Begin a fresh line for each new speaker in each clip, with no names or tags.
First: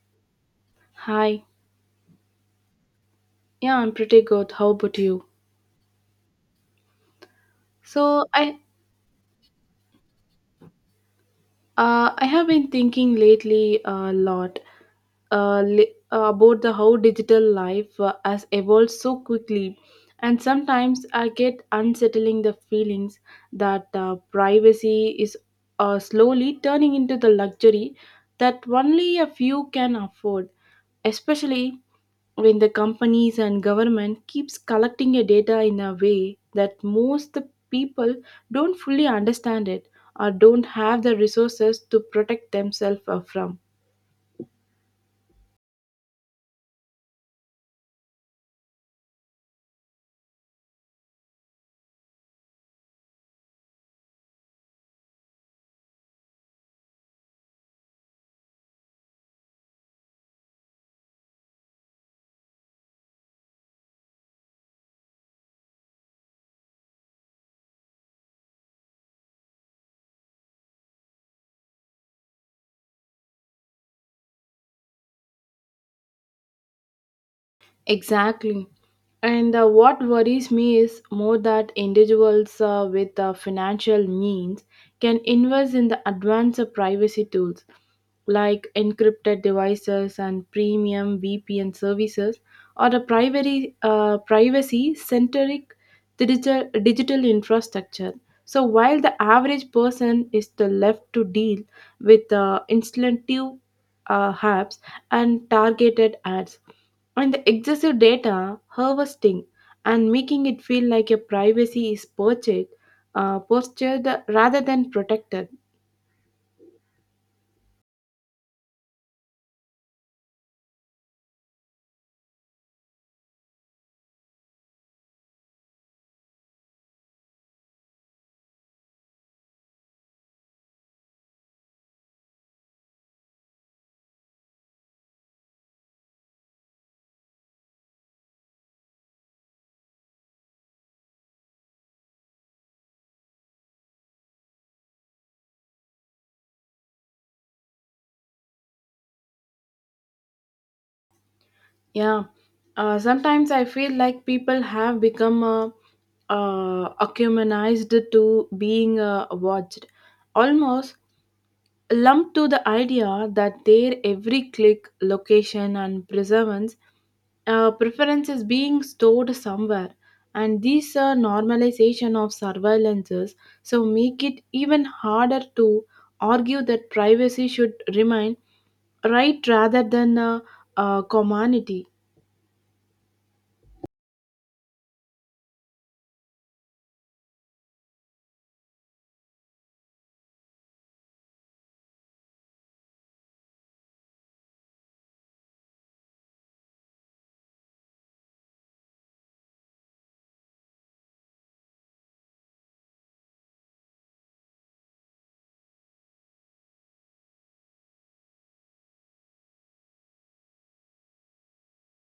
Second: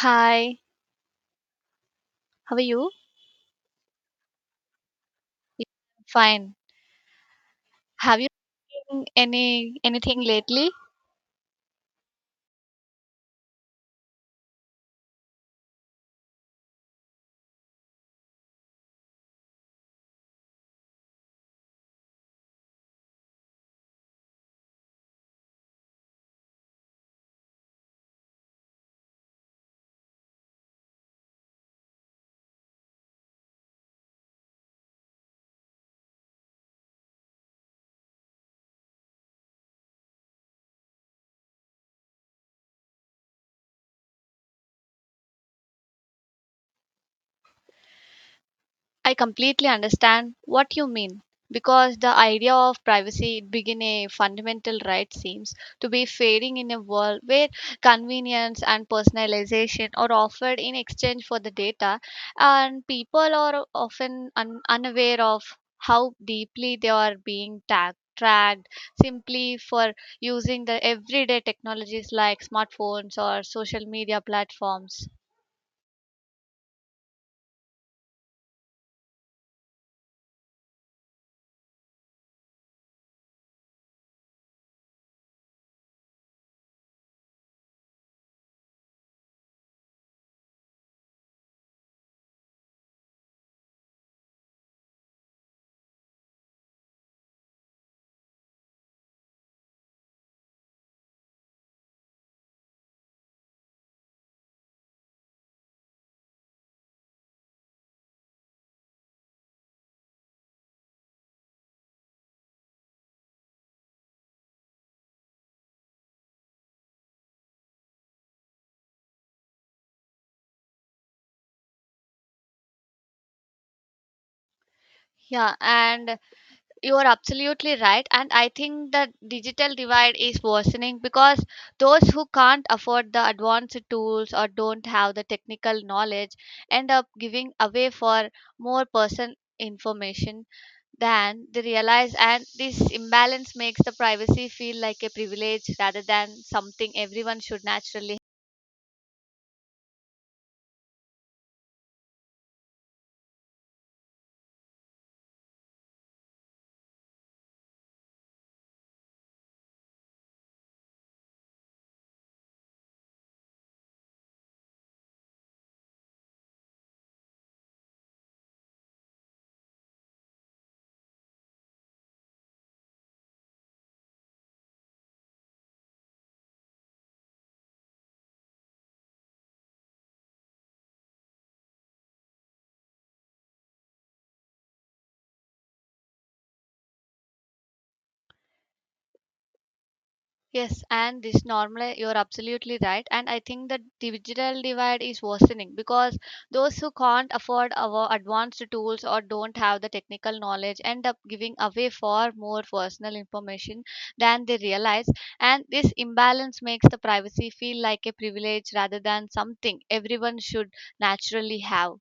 Hi,
Hi.
how are you?
Yeah, I'm pretty good. How about you?
Fine. Have
So
you
I
done anything lately?
I have been thinking lately a lot about the how digital life has evolved so quickly, and sometimes I get unsettling the feelings that privacy is slowly turning into the luxury that only a few can afford, especially when the companies and government keeps collecting your data in a way that most the people don't fully understand it or don't have the resources to protect themselves from.
I completely understand what you mean because the idea of privacy it begin a fundamental right seems to be fading in a world where convenience and personalization are offered in exchange for the data, and people are often unaware of how deeply they are being tagged tracked simply for using the everyday technologies like smartphones or social media platforms.
Exactly. And what worries me is more that individuals with financial means can invest in the advanced privacy tools like encrypted devices and premium VPN services or the privacy centric digital infrastructure. So while the average person is the left to deal with instinctive apps and targeted ads, and the excessive data harvesting and making it feel like your privacy is purchased, postured rather than protected.
Yeah, and you are absolutely right, and I think the digital divide is worsening because those who can't afford the advanced tools or don't have the technical knowledge end up giving away for more person information than they realize, and this imbalance makes the privacy feel like a privilege rather than something everyone should naturally...
Yeah, sometimes I feel like people have become accuminized to being watched, almost lumped to the idea that their every click, location, and perseverance preferences being stored somewhere, and this normalization of surveillances so make it even harder to argue that privacy should remain right rather than a commonity.
Yes, and this normally you're absolutely right. And I think the digital divide is worsening because those who can't afford our advanced tools or don't have the technical knowledge end up giving away far more personal information than they realize. And this imbalance makes the privacy feel like a privilege rather than something everyone should naturally have.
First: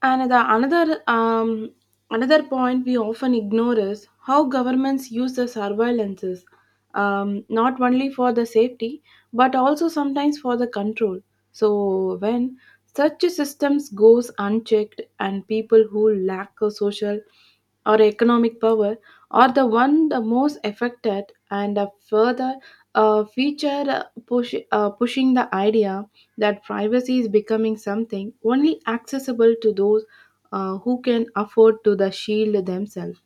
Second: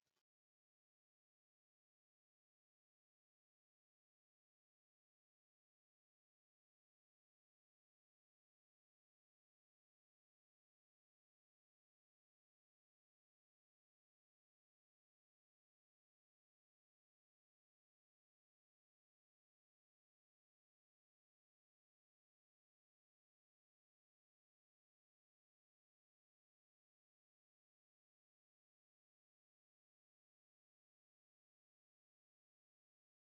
And the another point we often ignore is how governments use the surveillances, not only for the safety but also sometimes for the control. So when such systems goes unchecked and people who lack a social or economic power are the one the most affected, and a further pushing the idea that privacy is becoming something only accessible to those who can afford to the shield themselves.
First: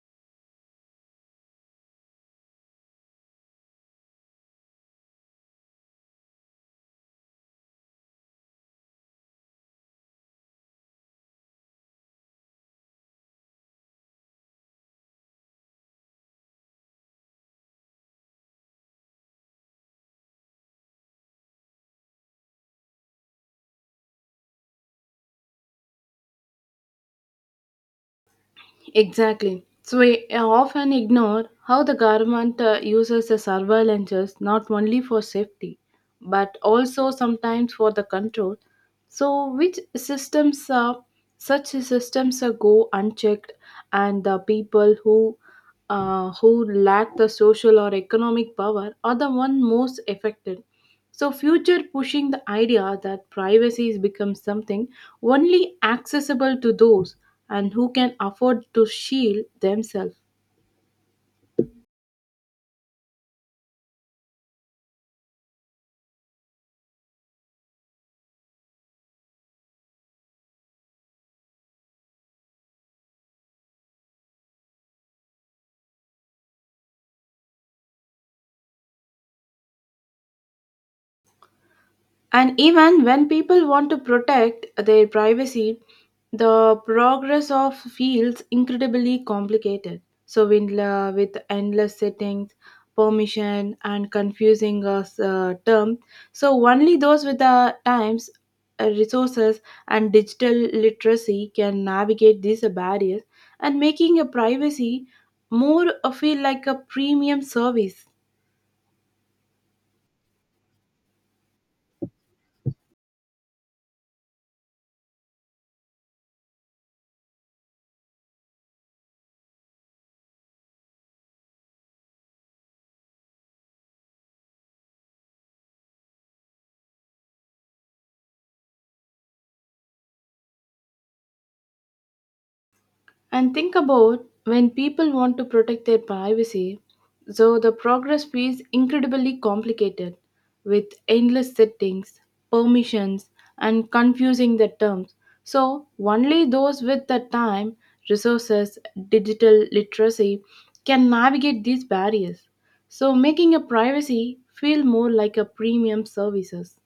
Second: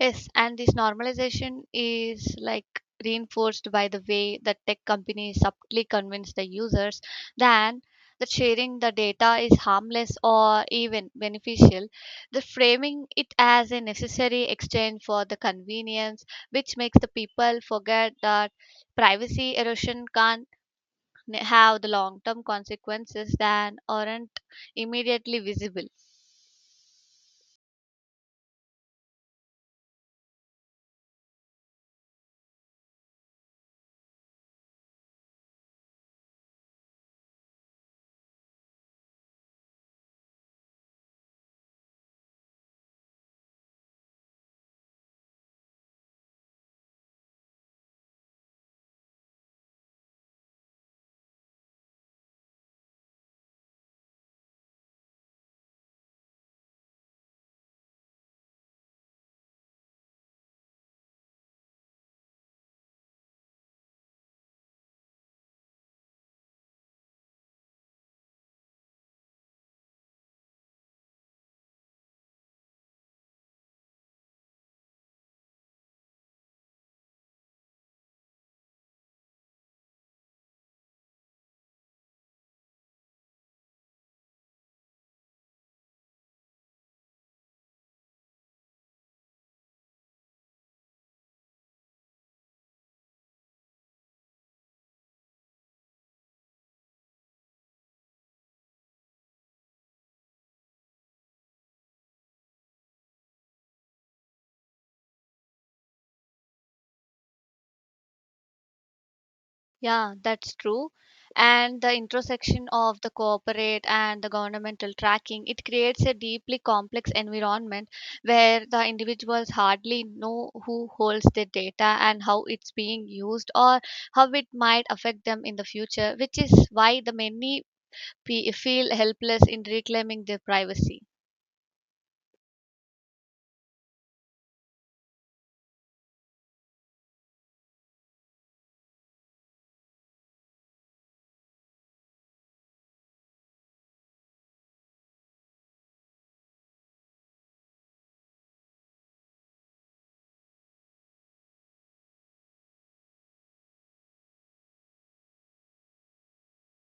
Yes, and this normalization is like reinforced by the way that tech companies subtly convince the users than that sharing the data is harmless or even beneficial. The framing it as a necessary exchange for the convenience, which makes the people forget that privacy erosion can have the long-term consequences that aren't immediately visible.
Exactly. So we often ignore how the government uses the surveillances not only for safety but also sometimes for the control. So which systems such systems go unchecked, and the people who lack the social or economic power are the one most affected. So future pushing the idea that privacy is becomes something only accessible to those and who can afford to shield themselves. And even when people want to protect their privacy, the progress of feels incredibly complicated. So, with endless settings, permission, and confusing term, so only those with the times, resources, and digital literacy can navigate these barriers, and making a privacy more feel like a premium service.
Yeah, that's true. And the intersection of the corporate and the governmental tracking, it creates a deeply complex environment where the individuals hardly know who holds their data and how it's being used or how it might affect them in the future, which is why the many feel helpless in reclaiming their privacy.
And think about when people want to protect their privacy, so the progress feels incredibly complicated with endless settings, permissions, and confusing the terms. So, only those with the time, resources, digital literacy can navigate these barriers. So, making a privacy feel more like a premium services.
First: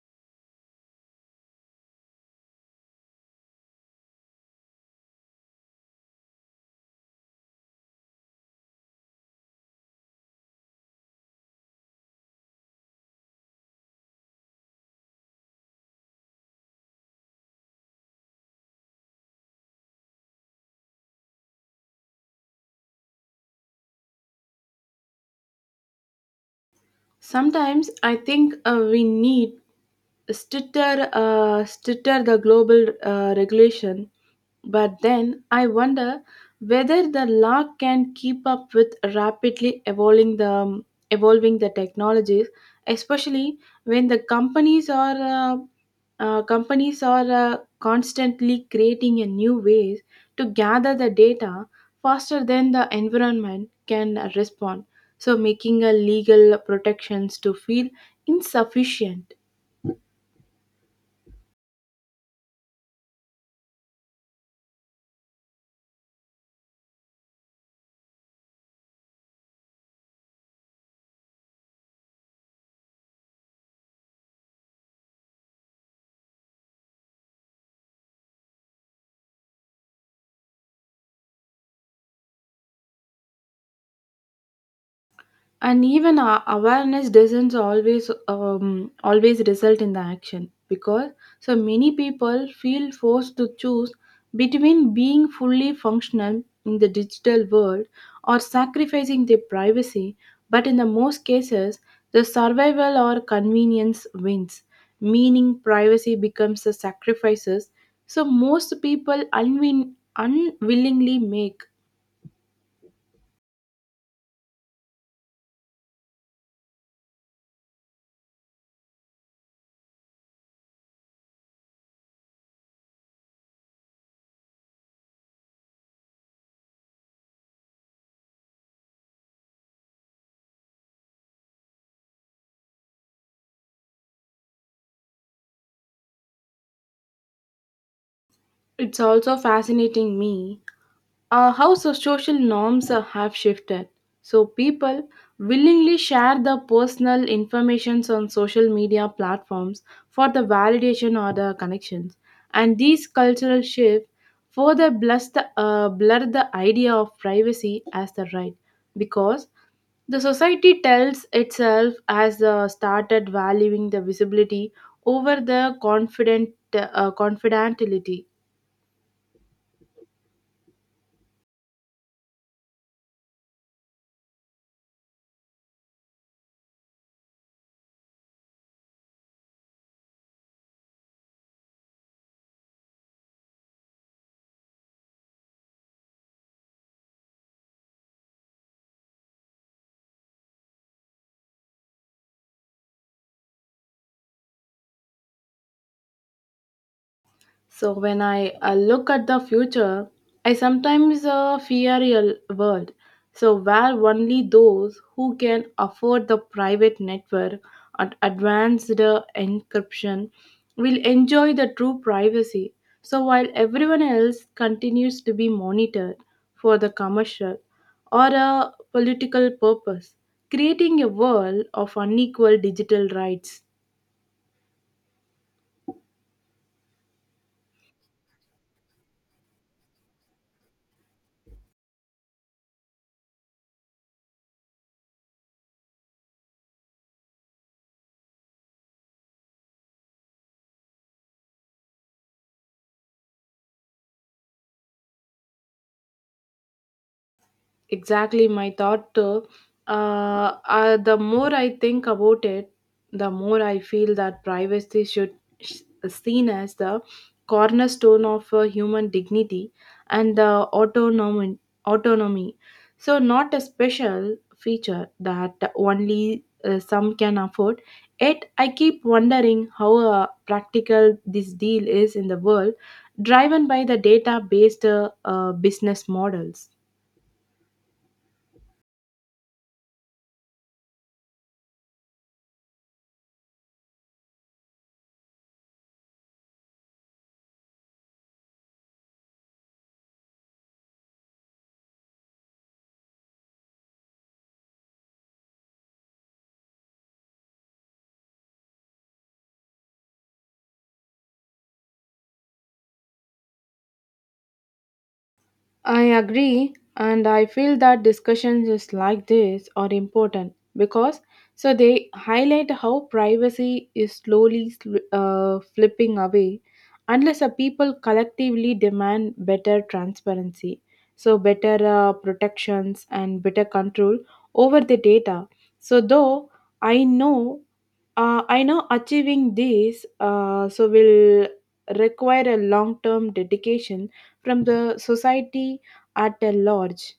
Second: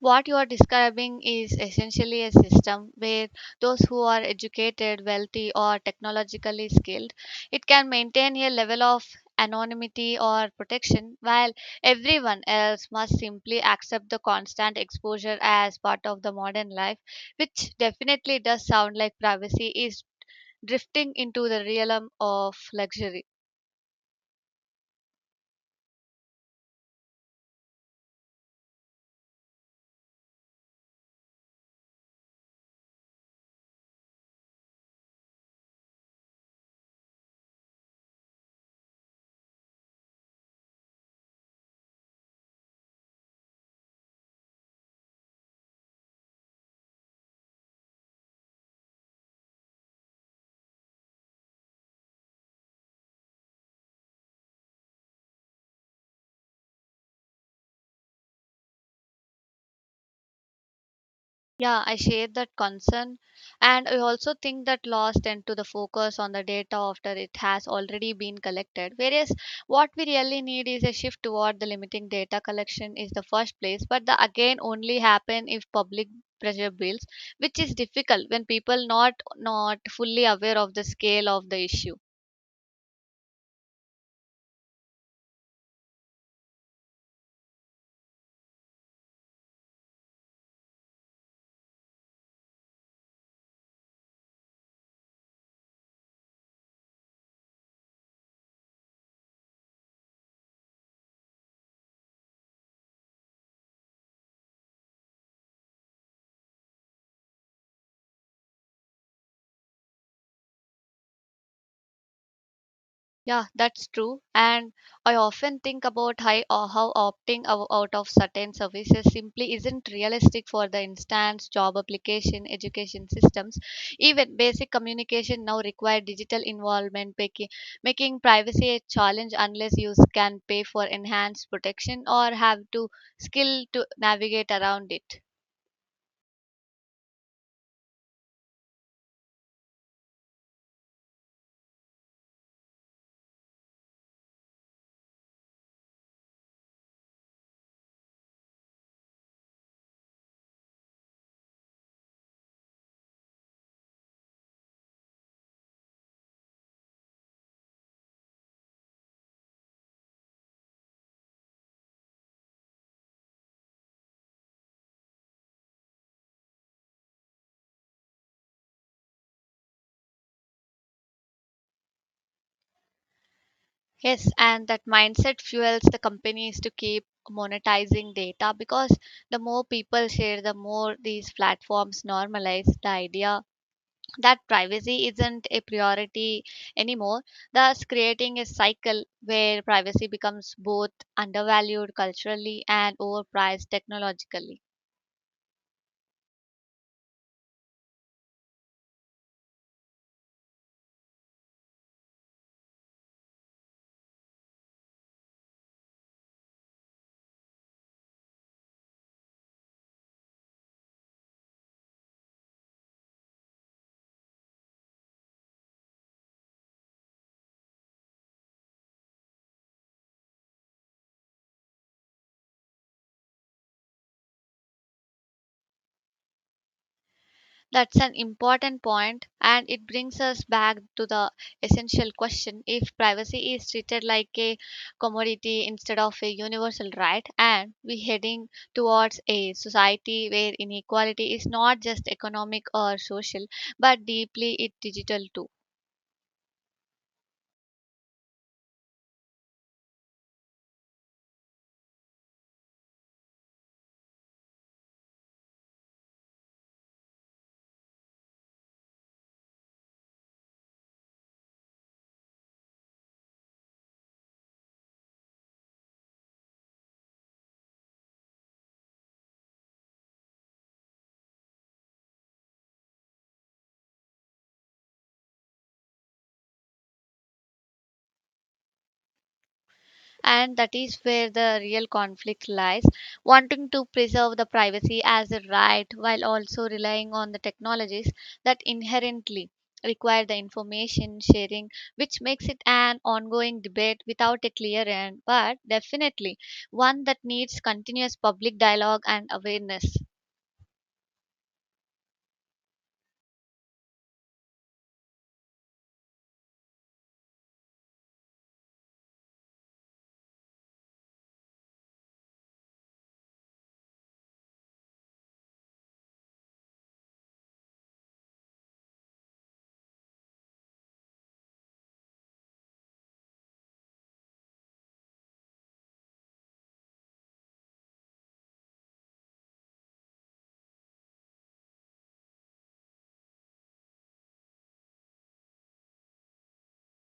What you are describing is essentially a system where those who are educated, wealthy, or technologically skilled, it can maintain a level of anonymity or protection while everyone else must simply accept the constant exposure as part of the modern life, which definitely does sound like privacy is drifting into the realm of luxury.
Sometimes I think we need stitter the global regulation, but then I wonder whether the law can keep up with rapidly evolving the technologies, especially when the companies are constantly creating a new ways to gather the data faster than the environment can respond, so making a legal protections to feel insufficient.
Yeah, I share that concern. And I also think that loss tend to the focus on the data after it has already been collected. Whereas what we really need is a shift toward the limiting data collection is the first place, but the again only happen if public pressure builds, which is difficult when people not fully aware of the scale of the issue.
And even awareness doesn't always result in the action, because so many people feel forced to choose between being fully functional in the digital world or sacrificing their privacy, but in the most cases the survival or convenience wins, meaning privacy becomes the sacrifices so most people unwillingly make.
Yeah, that's true. And I often think about how opting out of certain services simply isn't realistic for the instance job application, education systems. Even basic communication now require digital involvement, making privacy a challenge unless you can pay for enhanced protection or have to skill to navigate around it.
It's also fascinating me how so social norms have shifted. So people willingly share their personal informations on social media platforms for the validation or the connections. And these cultural shift further blur the idea of privacy as the right, because the society tells itself has started valuing the visibility over the confidentiality.
Yes, and that mindset fuels the companies to keep monetizing data because the more people share, the more these platforms normalize the idea that privacy isn't a priority anymore, thus creating a cycle where privacy becomes both undervalued culturally and overpriced technologically.
So when I look at the future, I sometimes fear a world. So where only those who can afford the private network and advanced encryption will enjoy the true privacy. So while everyone else continues to be monitored for the commercial or a political purpose, creating a world of unequal digital rights.
That's an important point, and it brings us back to the essential question if privacy is treated like a commodity instead of a universal right, and we heading towards a society where inequality is not just economic or social but deeply it digital too.
Exactly my thought too. The more I think about it, the more I feel that privacy should s- seen as the cornerstone of human dignity and autonomy. Autonomy, so not a special feature that only some can afford. Yet I keep wondering how practical this deal is in the world, driven by the data-based business models.
And that is where the real conflict lies, wanting to preserve the privacy as a right while also relying on the technologies that inherently require the information sharing, which makes it an ongoing debate without a clear end, but definitely one that needs continuous public dialogue and awareness.
I agree, and I feel that discussions is like this are important because so they highlight how privacy is slowly flipping away unless a people collectively demand better transparency, so better protections and better control over the data. So though I know I know achieving these so will require a long-term dedication from the society at a large.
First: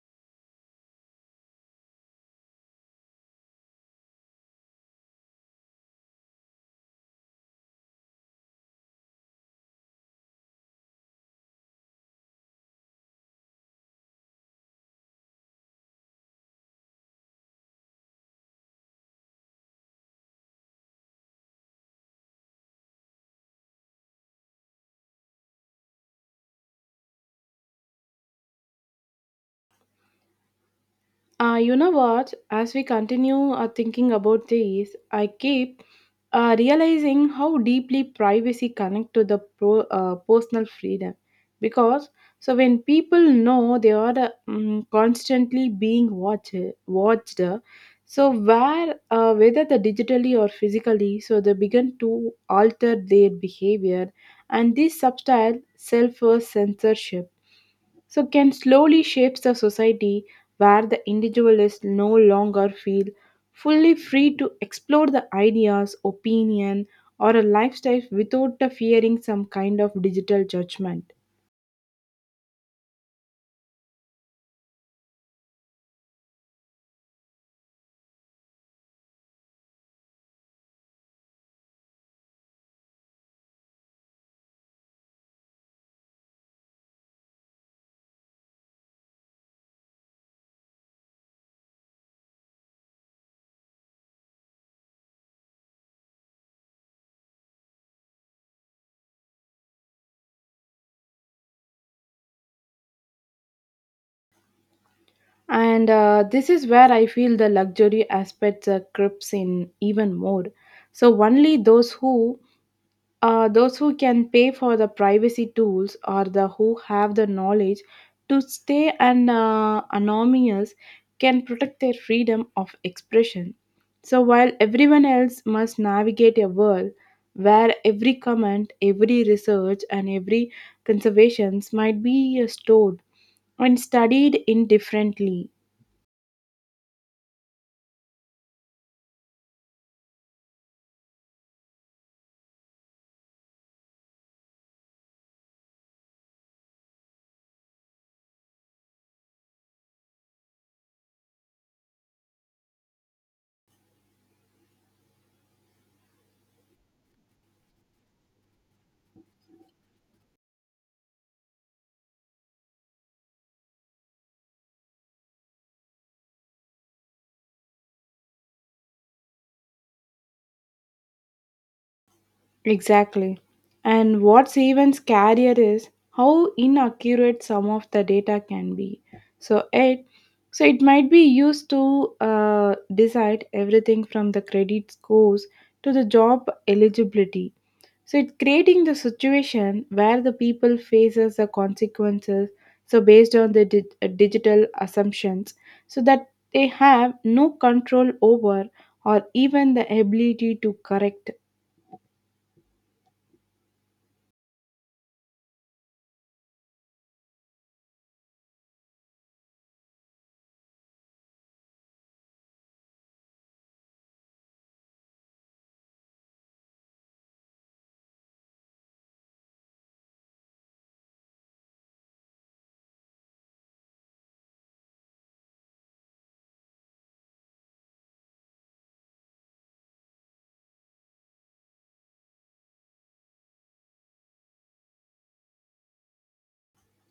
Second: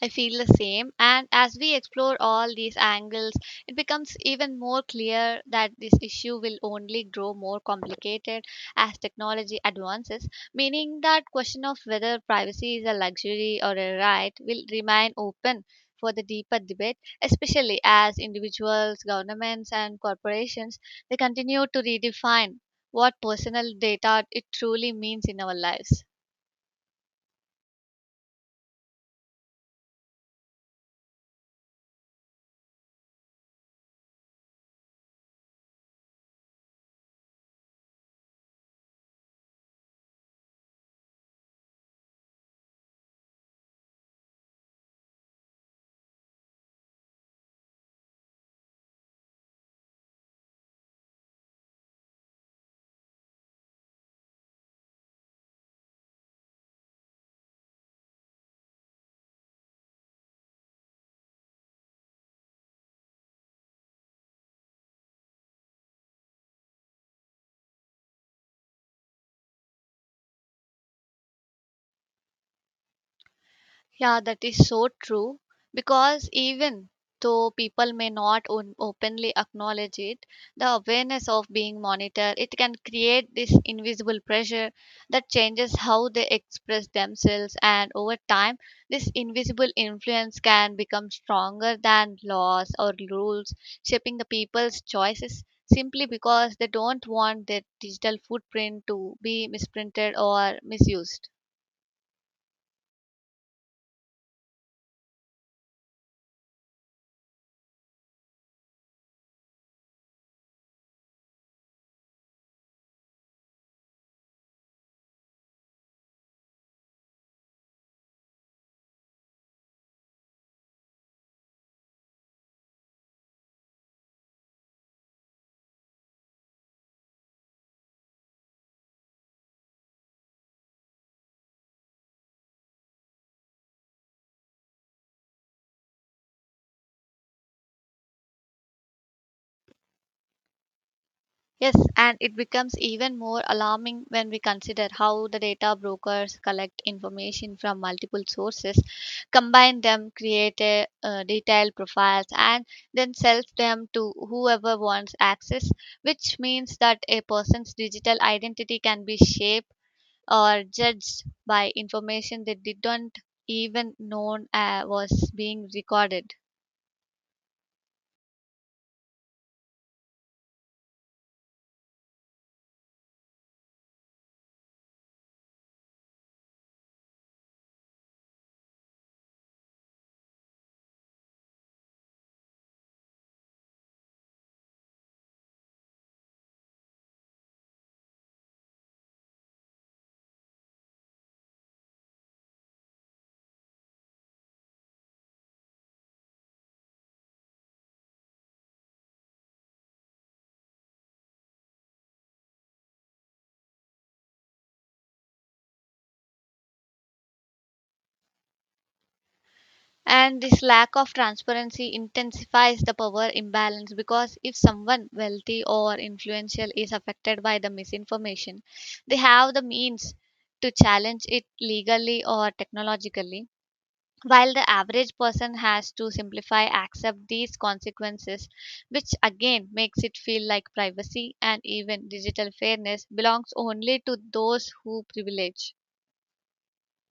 I feel the same. And as we explore all these angles, it becomes even more clear that this issue will only grow more complicated as technology advances, meaning that question of whether privacy is a luxury or a right will remain open for the deeper debate, especially as individuals, governments and corporations they continue to redefine what personal data it truly means in our lives.
You know what? As we continue thinking about this, I keep realizing how deeply privacy connect to the personal freedom. Because so when people know they are constantly being watched, so where whether the digitally or physically, so they begin to alter their behavior, and this subtle self censorship so can slowly shapes the society where the individualist no longer feel fully free to explore the ideas opinion or a lifestyle without the fearing some kind of digital judgment.
Yeah, that is so true because even though people may not openly acknowledge it, the awareness of being monitored, it can create this invisible pressure that changes how they express themselves, and over time this invisible influence can become stronger than laws or rules, shaping the people's choices simply because they don't want their digital footprint to be misprinted or misused.
And this is where I feel the luxury aspects creeps in even more, so only those who can pay for the privacy tools or the who have the knowledge to stay anonymous can protect their freedom of expression. So while everyone else must navigate a world where every comment, every research, and every conservations might be stored and studied indifferently.
Yes, and it becomes even more alarming when we consider how the data brokers collect information from multiple sources, combine them, create detailed profiles, and then sell them to whoever wants access, which means that a person's digital identity can be shaped or judged by information they didn't even know was being recorded.
Exactly. And what's even scarier is how inaccurate some of the data can be. So it so it might be used to decide everything from the credit scores to the job eligibility. So it's creating the situation where the people faces the consequences. So based on the digital assumptions, so that they have no control over or even the ability to correct.
And this lack of transparency intensifies the power imbalance because if someone wealthy or influential is affected by the misinformation, they have the means to challenge it legally or technologically, while the average person has to simplify accept these consequences, which again makes it feel like privacy and even digital fairness belongs only to those who privilege.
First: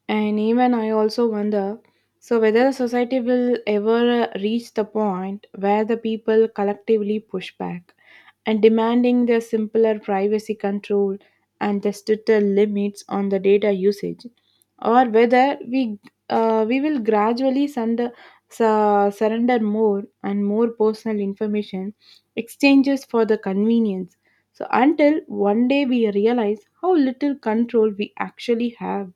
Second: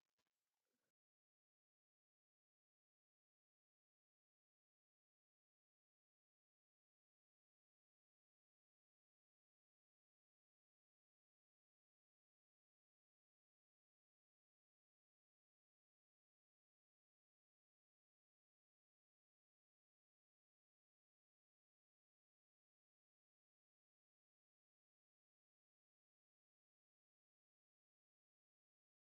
And even I also wonder so whether the society will ever reach the point where the people collectively push back and demanding the simpler privacy control and the stricter limits on the data usage, or whether we will gradually surrender more and more personal information exchanges for the convenience. So until one day we realize how little control we actually have.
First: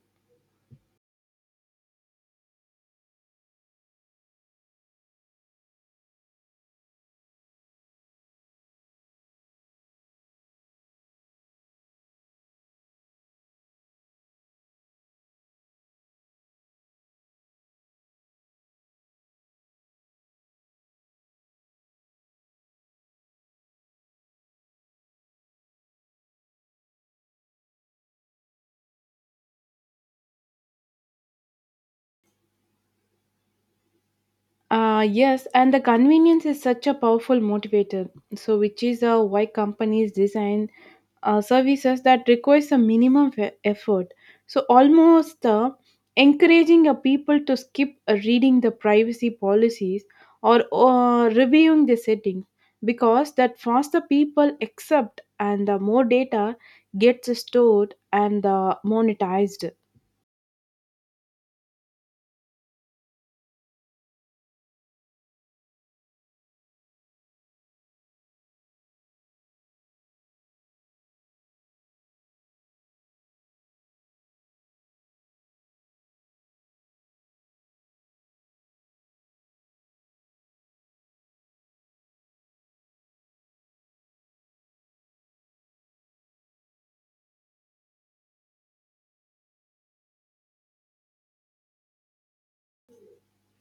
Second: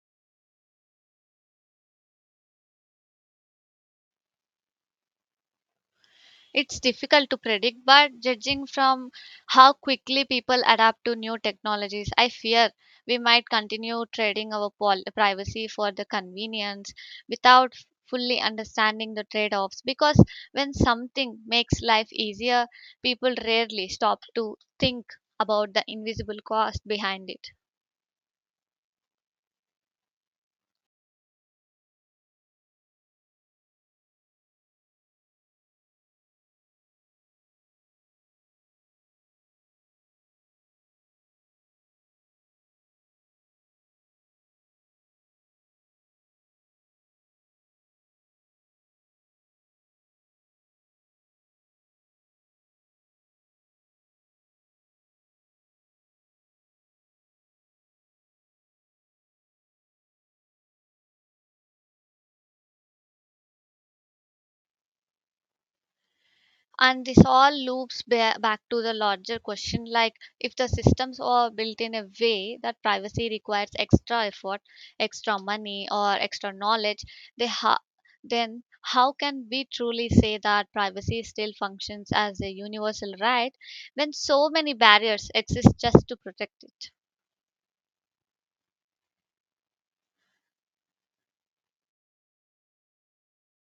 It's difficult to predict, but judging from how quickly people adapt to new technologies, I fear we might continue trading our privacy for the convenience without fully understanding the trade offs. Because when something makes life easier, people rarely stop to think about the invisible cost behind it.
Yes, and the convenience is such a powerful motivator. So, which is why companies design services that requires a minimum effort. So, almost encouraging a people to skip reading the privacy policies or reviewing the settings, because that faster people accept and the more data gets stored and monetized.
And this all loops back to the larger question like, if the systems are built in a way that privacy requires extra effort, extra money or extra knowledge, they ha- then how can we truly say that privacy still functions as a universal right when so many barriers exist just to protect it?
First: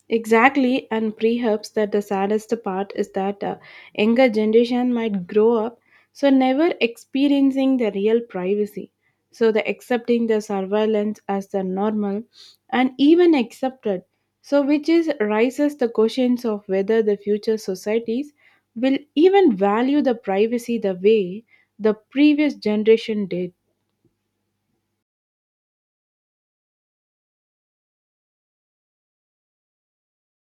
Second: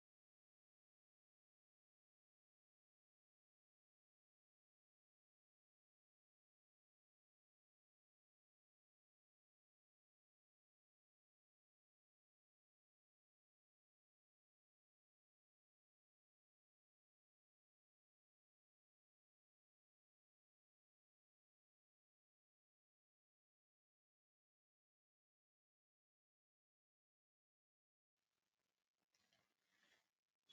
Exactly, and perhaps that the saddest part is that younger generation might grow up so never experiencing the real privacy. So the accepting the surveillance as the normal and even accepted. So which is raises the questions of whether the future societies will even value the privacy the way the previous generation did.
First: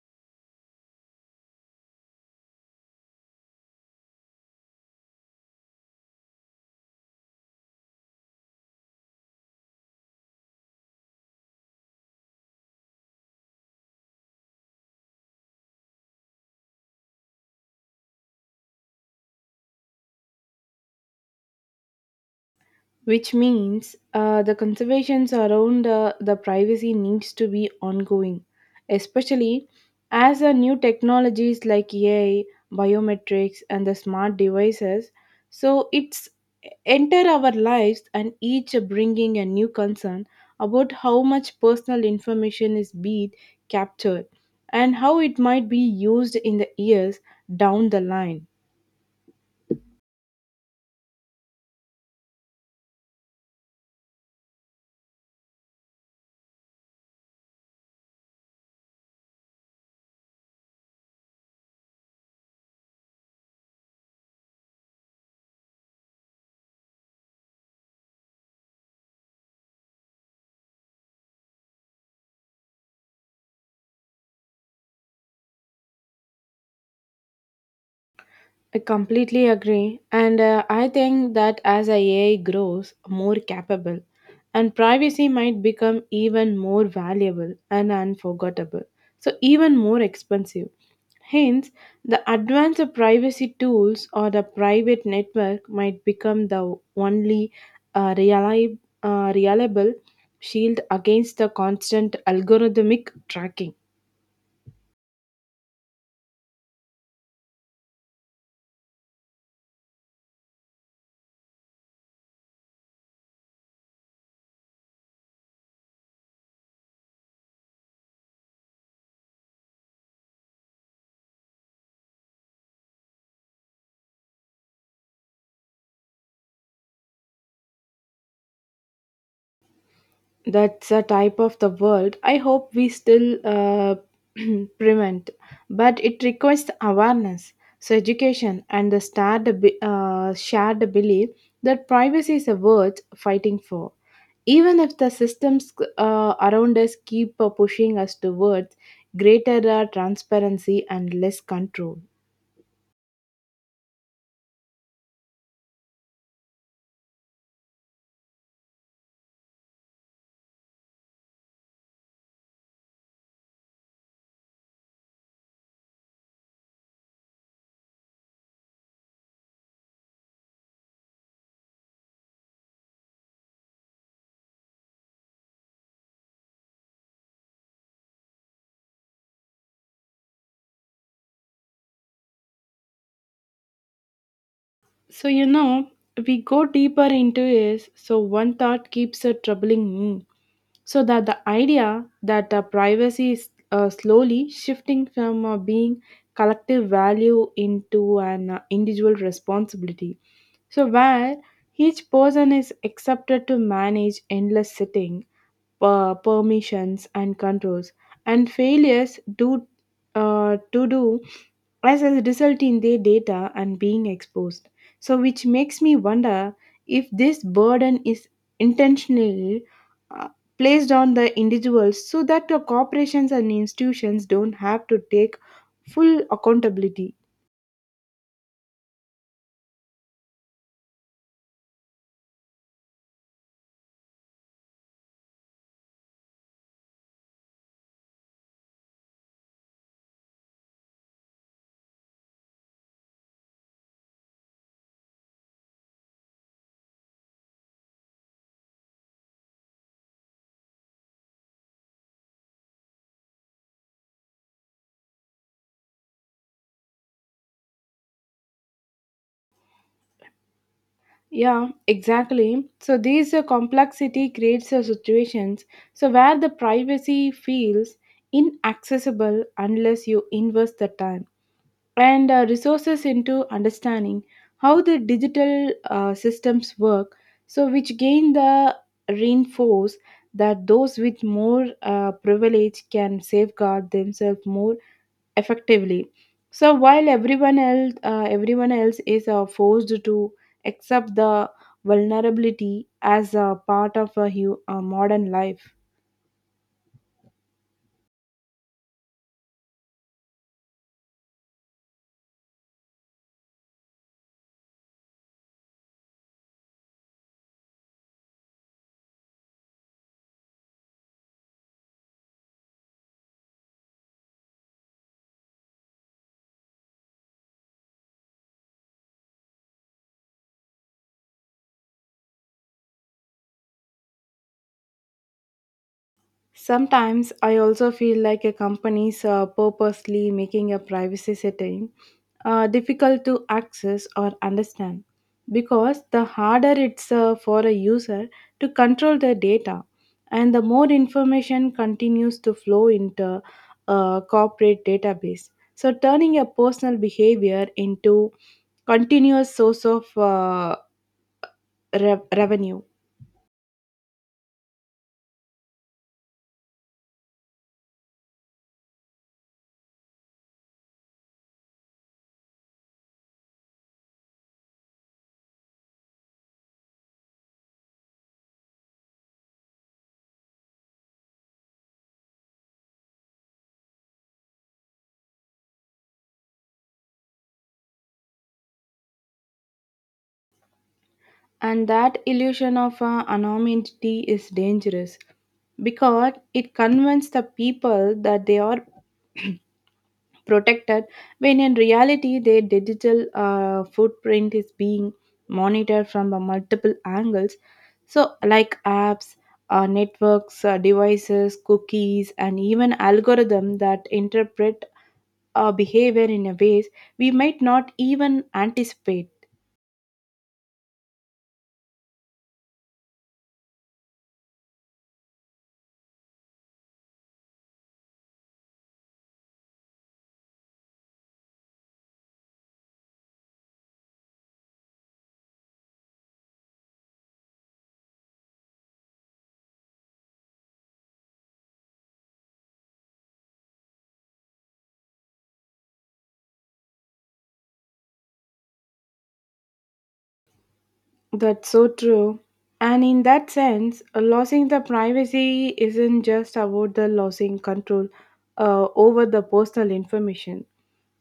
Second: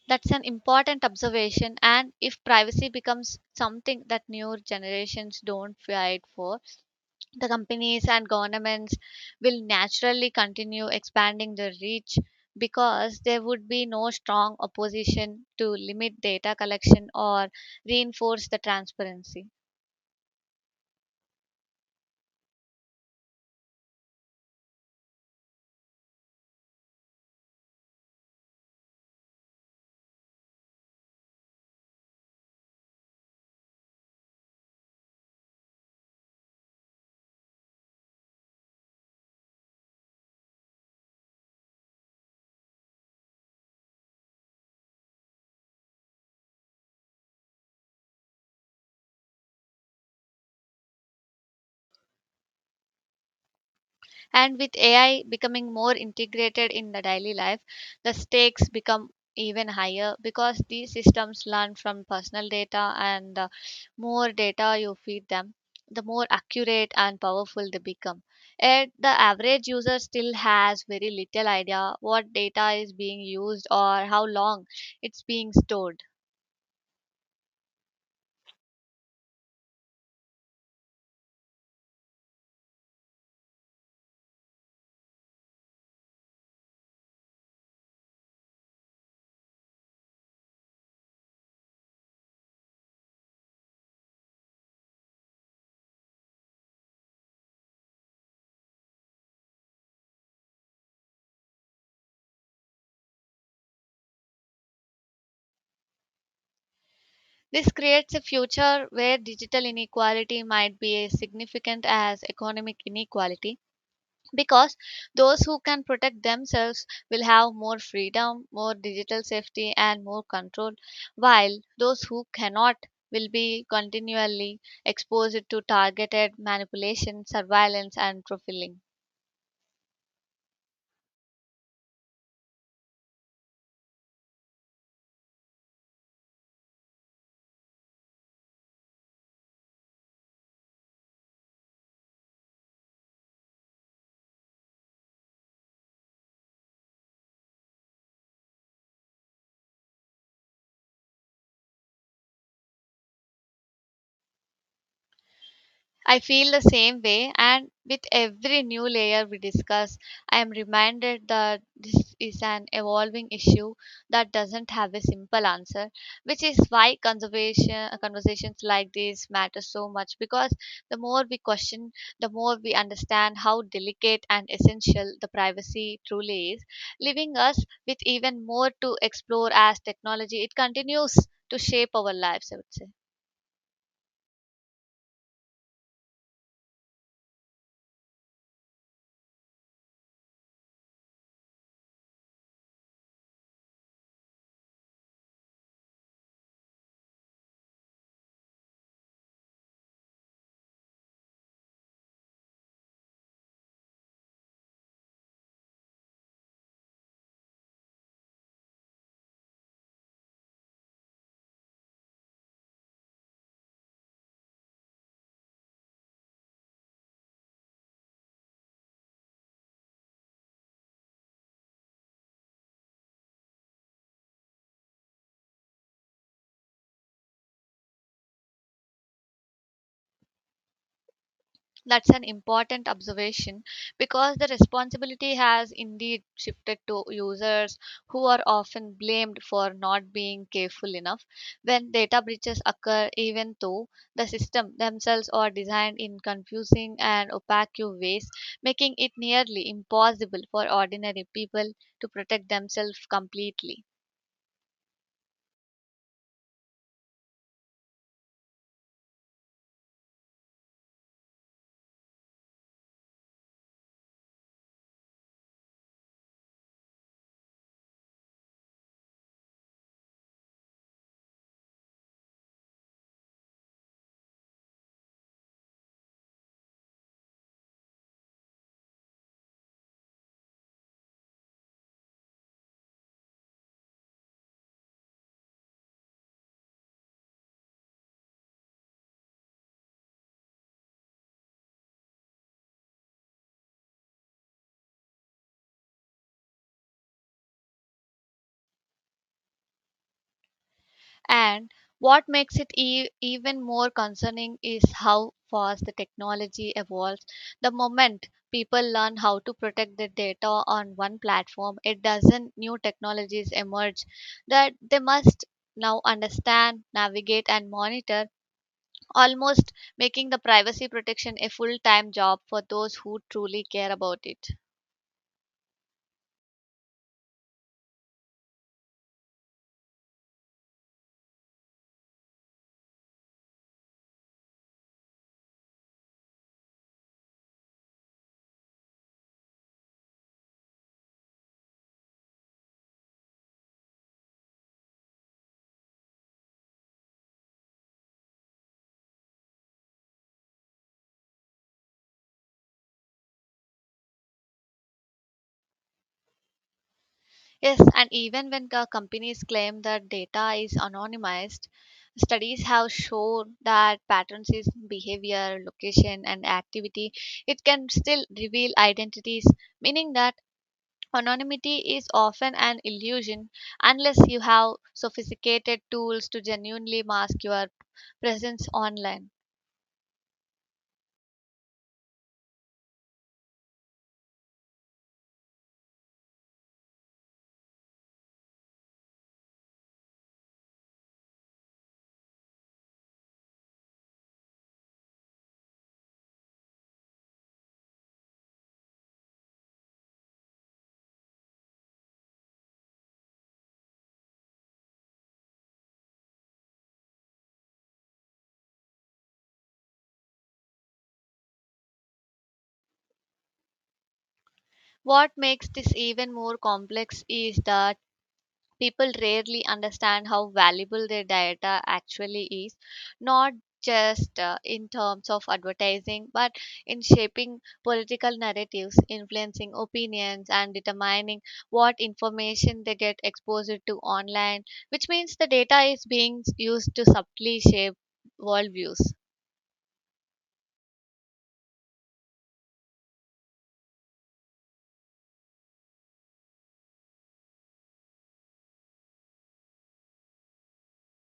That's an important observation, and if privacy becomes something that newer generations don't fight for, the companies and governments will naturally continue expanding their reach because there would be no strong opposition to limit data collection or reinforce the transparency.
Which means the conservations around the privacy needs to be ongoing, especially as new technologies like AI biometrics and the smart devices so it's enter our lives, and each bringing a new concern about how much personal information is being captured and how it might be used in the years down the line.
And with AI becoming more integrated in the daily life, the stakes become even higher because these systems learn from personal data, and the more data you feed them, the more accurate and powerful they become. Yet, the average user still has very little idea what data is being used or how long it's being stored.
I completely agree. And I think that as AI grows more capable, and privacy might become even more valuable and unforgettable. So, even more expensive. Hence, the advanced privacy tools or the private network might become the only reliable shield against the constant algorithmic tracking.
This creates a future where digital inequality might be as significant as economic inequality because those who can protect themselves will have more freedom, more digital safety, and more control, while those who cannot will be continually exposed to targeted manipulation, surveillance, and profiling.
That's a type of the world I hope we still prevent, but it requires awareness so education and the start shared belief that privacy is a worth fighting for, even if the systems around us keep pushing us towards greater transparency and less control.
I feel the same way, and with every new layer we discuss, I am reminded that this is an evolving issue that doesn't have a simple answer, which is why conservation conversations like this matter so much because the more we question, the more we understand how delicate and essential the privacy truly is, leaving us with even more to explore as technology it continues to shape our lives, I would say.
So, we go deeper into is so one thought keeps troubling me. So that the idea that privacy is slowly shifting from being collective value into an individual responsibility. So where each person is accepted to manage endless sitting, permissions and controls, and failures do to do as a result in their data and being exposed. So, which makes me wonder if this burden is intentionally uh, placed on the individuals so that the corporations and institutions don't have to take full accountability.
That's an important observation because the responsibility has indeed shifted to users who are often blamed for not being careful enough when data breaches occur, even though the system themselves are designed in confusing and opaque ways, making it nearly impossible for ordinary people to protect themselves completely.
Yeah, exactly. So, this complexity creates situations so where the privacy feels inaccessible unless you invest the time and resources into understanding how the digital systems work, so which gain the reinforce that those with more privilege can safeguard themselves more effectively, so while everyone else is forced to accept the vulnerability as a part of a modern life.
And what makes it even more concerning is how fast the technology evolves. The moment people learn how to protect their data on one platform, it doesn't new technologies emerge that they must now understand, navigate, and monitor, almost making the privacy protection a full time job for those who truly care about it.
Sometimes I also feel like a company's purposely making a privacy setting difficult to access or understand, because the harder it's for a user to control their data, and the more information continues to flow into a corporate database. So turning a personal behavior into continuous source of revenue.
Yes, and even when companies claim that data is anonymized, studies have shown that patterns in behavior, location, and activity it can still reveal identities, meaning that anonymity is often an illusion unless you have sophisticated tools to genuinely mask your presence online.
And that illusion of anonymity is dangerous because it convinces the people that they are protected when in reality their digital footprint is being monitored from multiple angles. So, like apps, networks, devices, cookies, and even algorithms that interpret our behavior in a ways we might not even anticipate.
What makes this even more complex is the people rarely understand how valuable their data actually is, not just in terms of advertising, but in shaping political narratives, influencing opinions and determining what information they get exposed to online, which means the data is being used to subtly shape worldviews.
That's so true. And in that sense, losing the privacy isn't just about the losing control over the personal information.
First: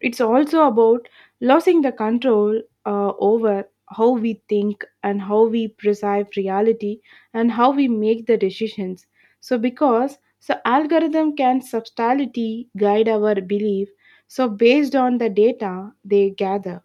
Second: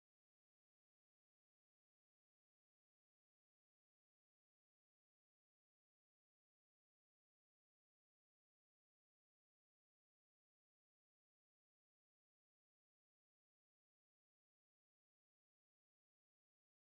It's also about losing the control over how we think and how we perceive reality and how we make the decisions. So because so algorithm can substantially guide our belief, so based on the data they gather.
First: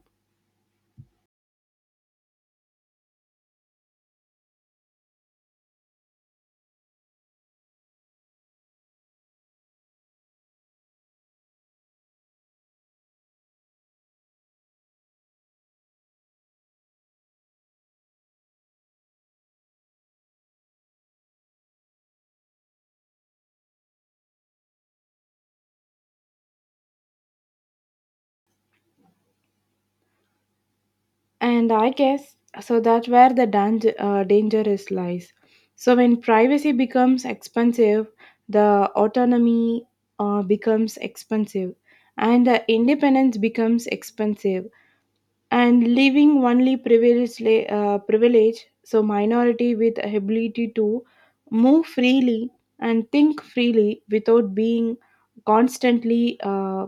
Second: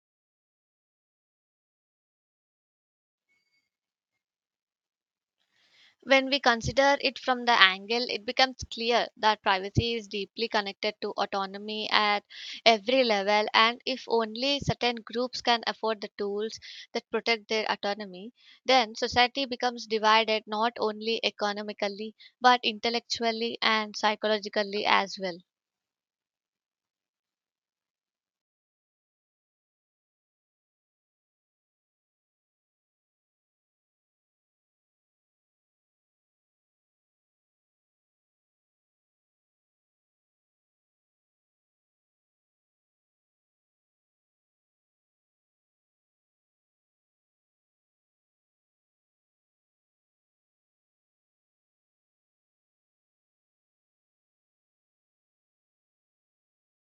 When we consider it from the angle, it becomes clear that privacy is deeply connected to autonomy at every level, and if only certain groups can afford the tools that protect their autonomy, then society becomes divided not only economically but intellectually and psychologically as well.
And I guess so that's where the danger is lies. So when privacy becomes expensive, the autonomy becomes expensive, and the independence becomes expensive. And leaving only privilege, so minority with ability to move freely and think freely without being constantly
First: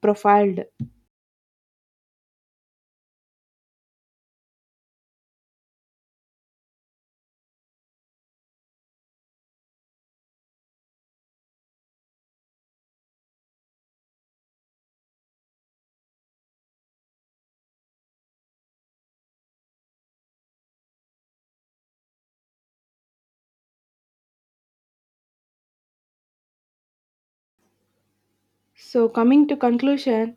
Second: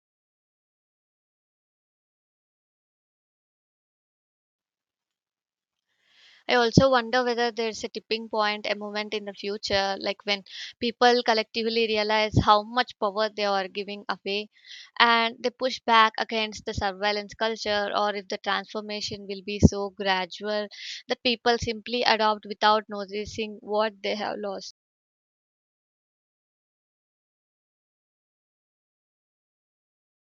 profiled.
I also wonder whether there's a tipping point, a moment in the future, like when people collectively realize how much power they are giving away and they push back against the surveillance culture, or if the transformation will be so gradual that people simply adopt without noticing what they have lost.
So coming to conclusion,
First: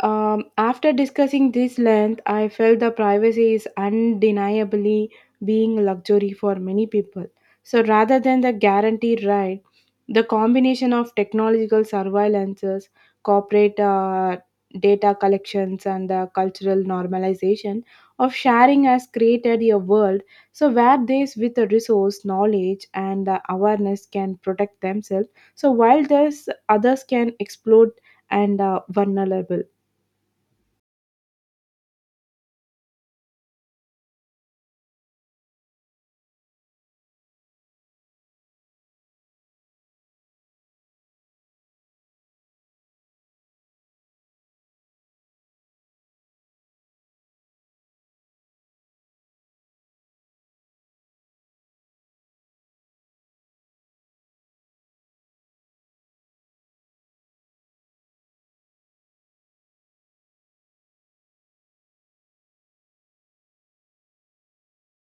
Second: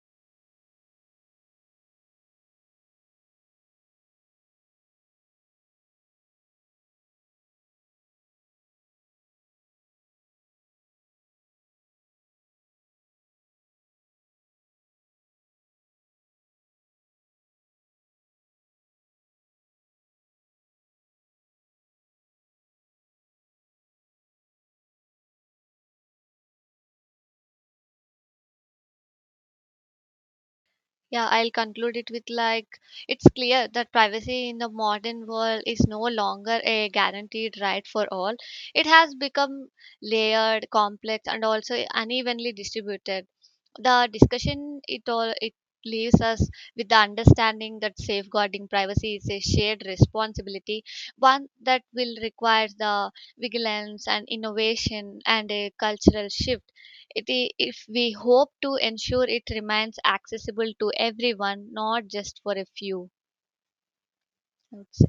After discussing this length, I felt the privacy is undeniably being a luxury for many people. So rather than the guaranteed right, the combination of technological surveillances, corporate data collections, and the cultural normalization of sharing has created a world so where those with the resource, knowledge, and the awareness can protect themselves. So while this, others can explode and vulnerable.
Yeah, I'll conclude it with like, it's clear that privacy in the modern world is no longer a guaranteed right for all. It has become layered, complex, and also unevenly distributed. The discussion it all it leaves us with the understanding that safeguarding privacy is a shared responsibility, one that will require the vigilance and innovation and a cultural shift. If we hope to ensure it remains accessible to everyone, not just for a few. I would say.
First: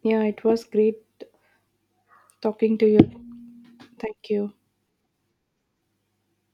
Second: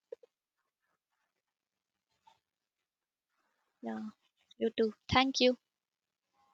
Yeah, it was great talking to you.
Yeah,
Thank you.
you too. Thank you.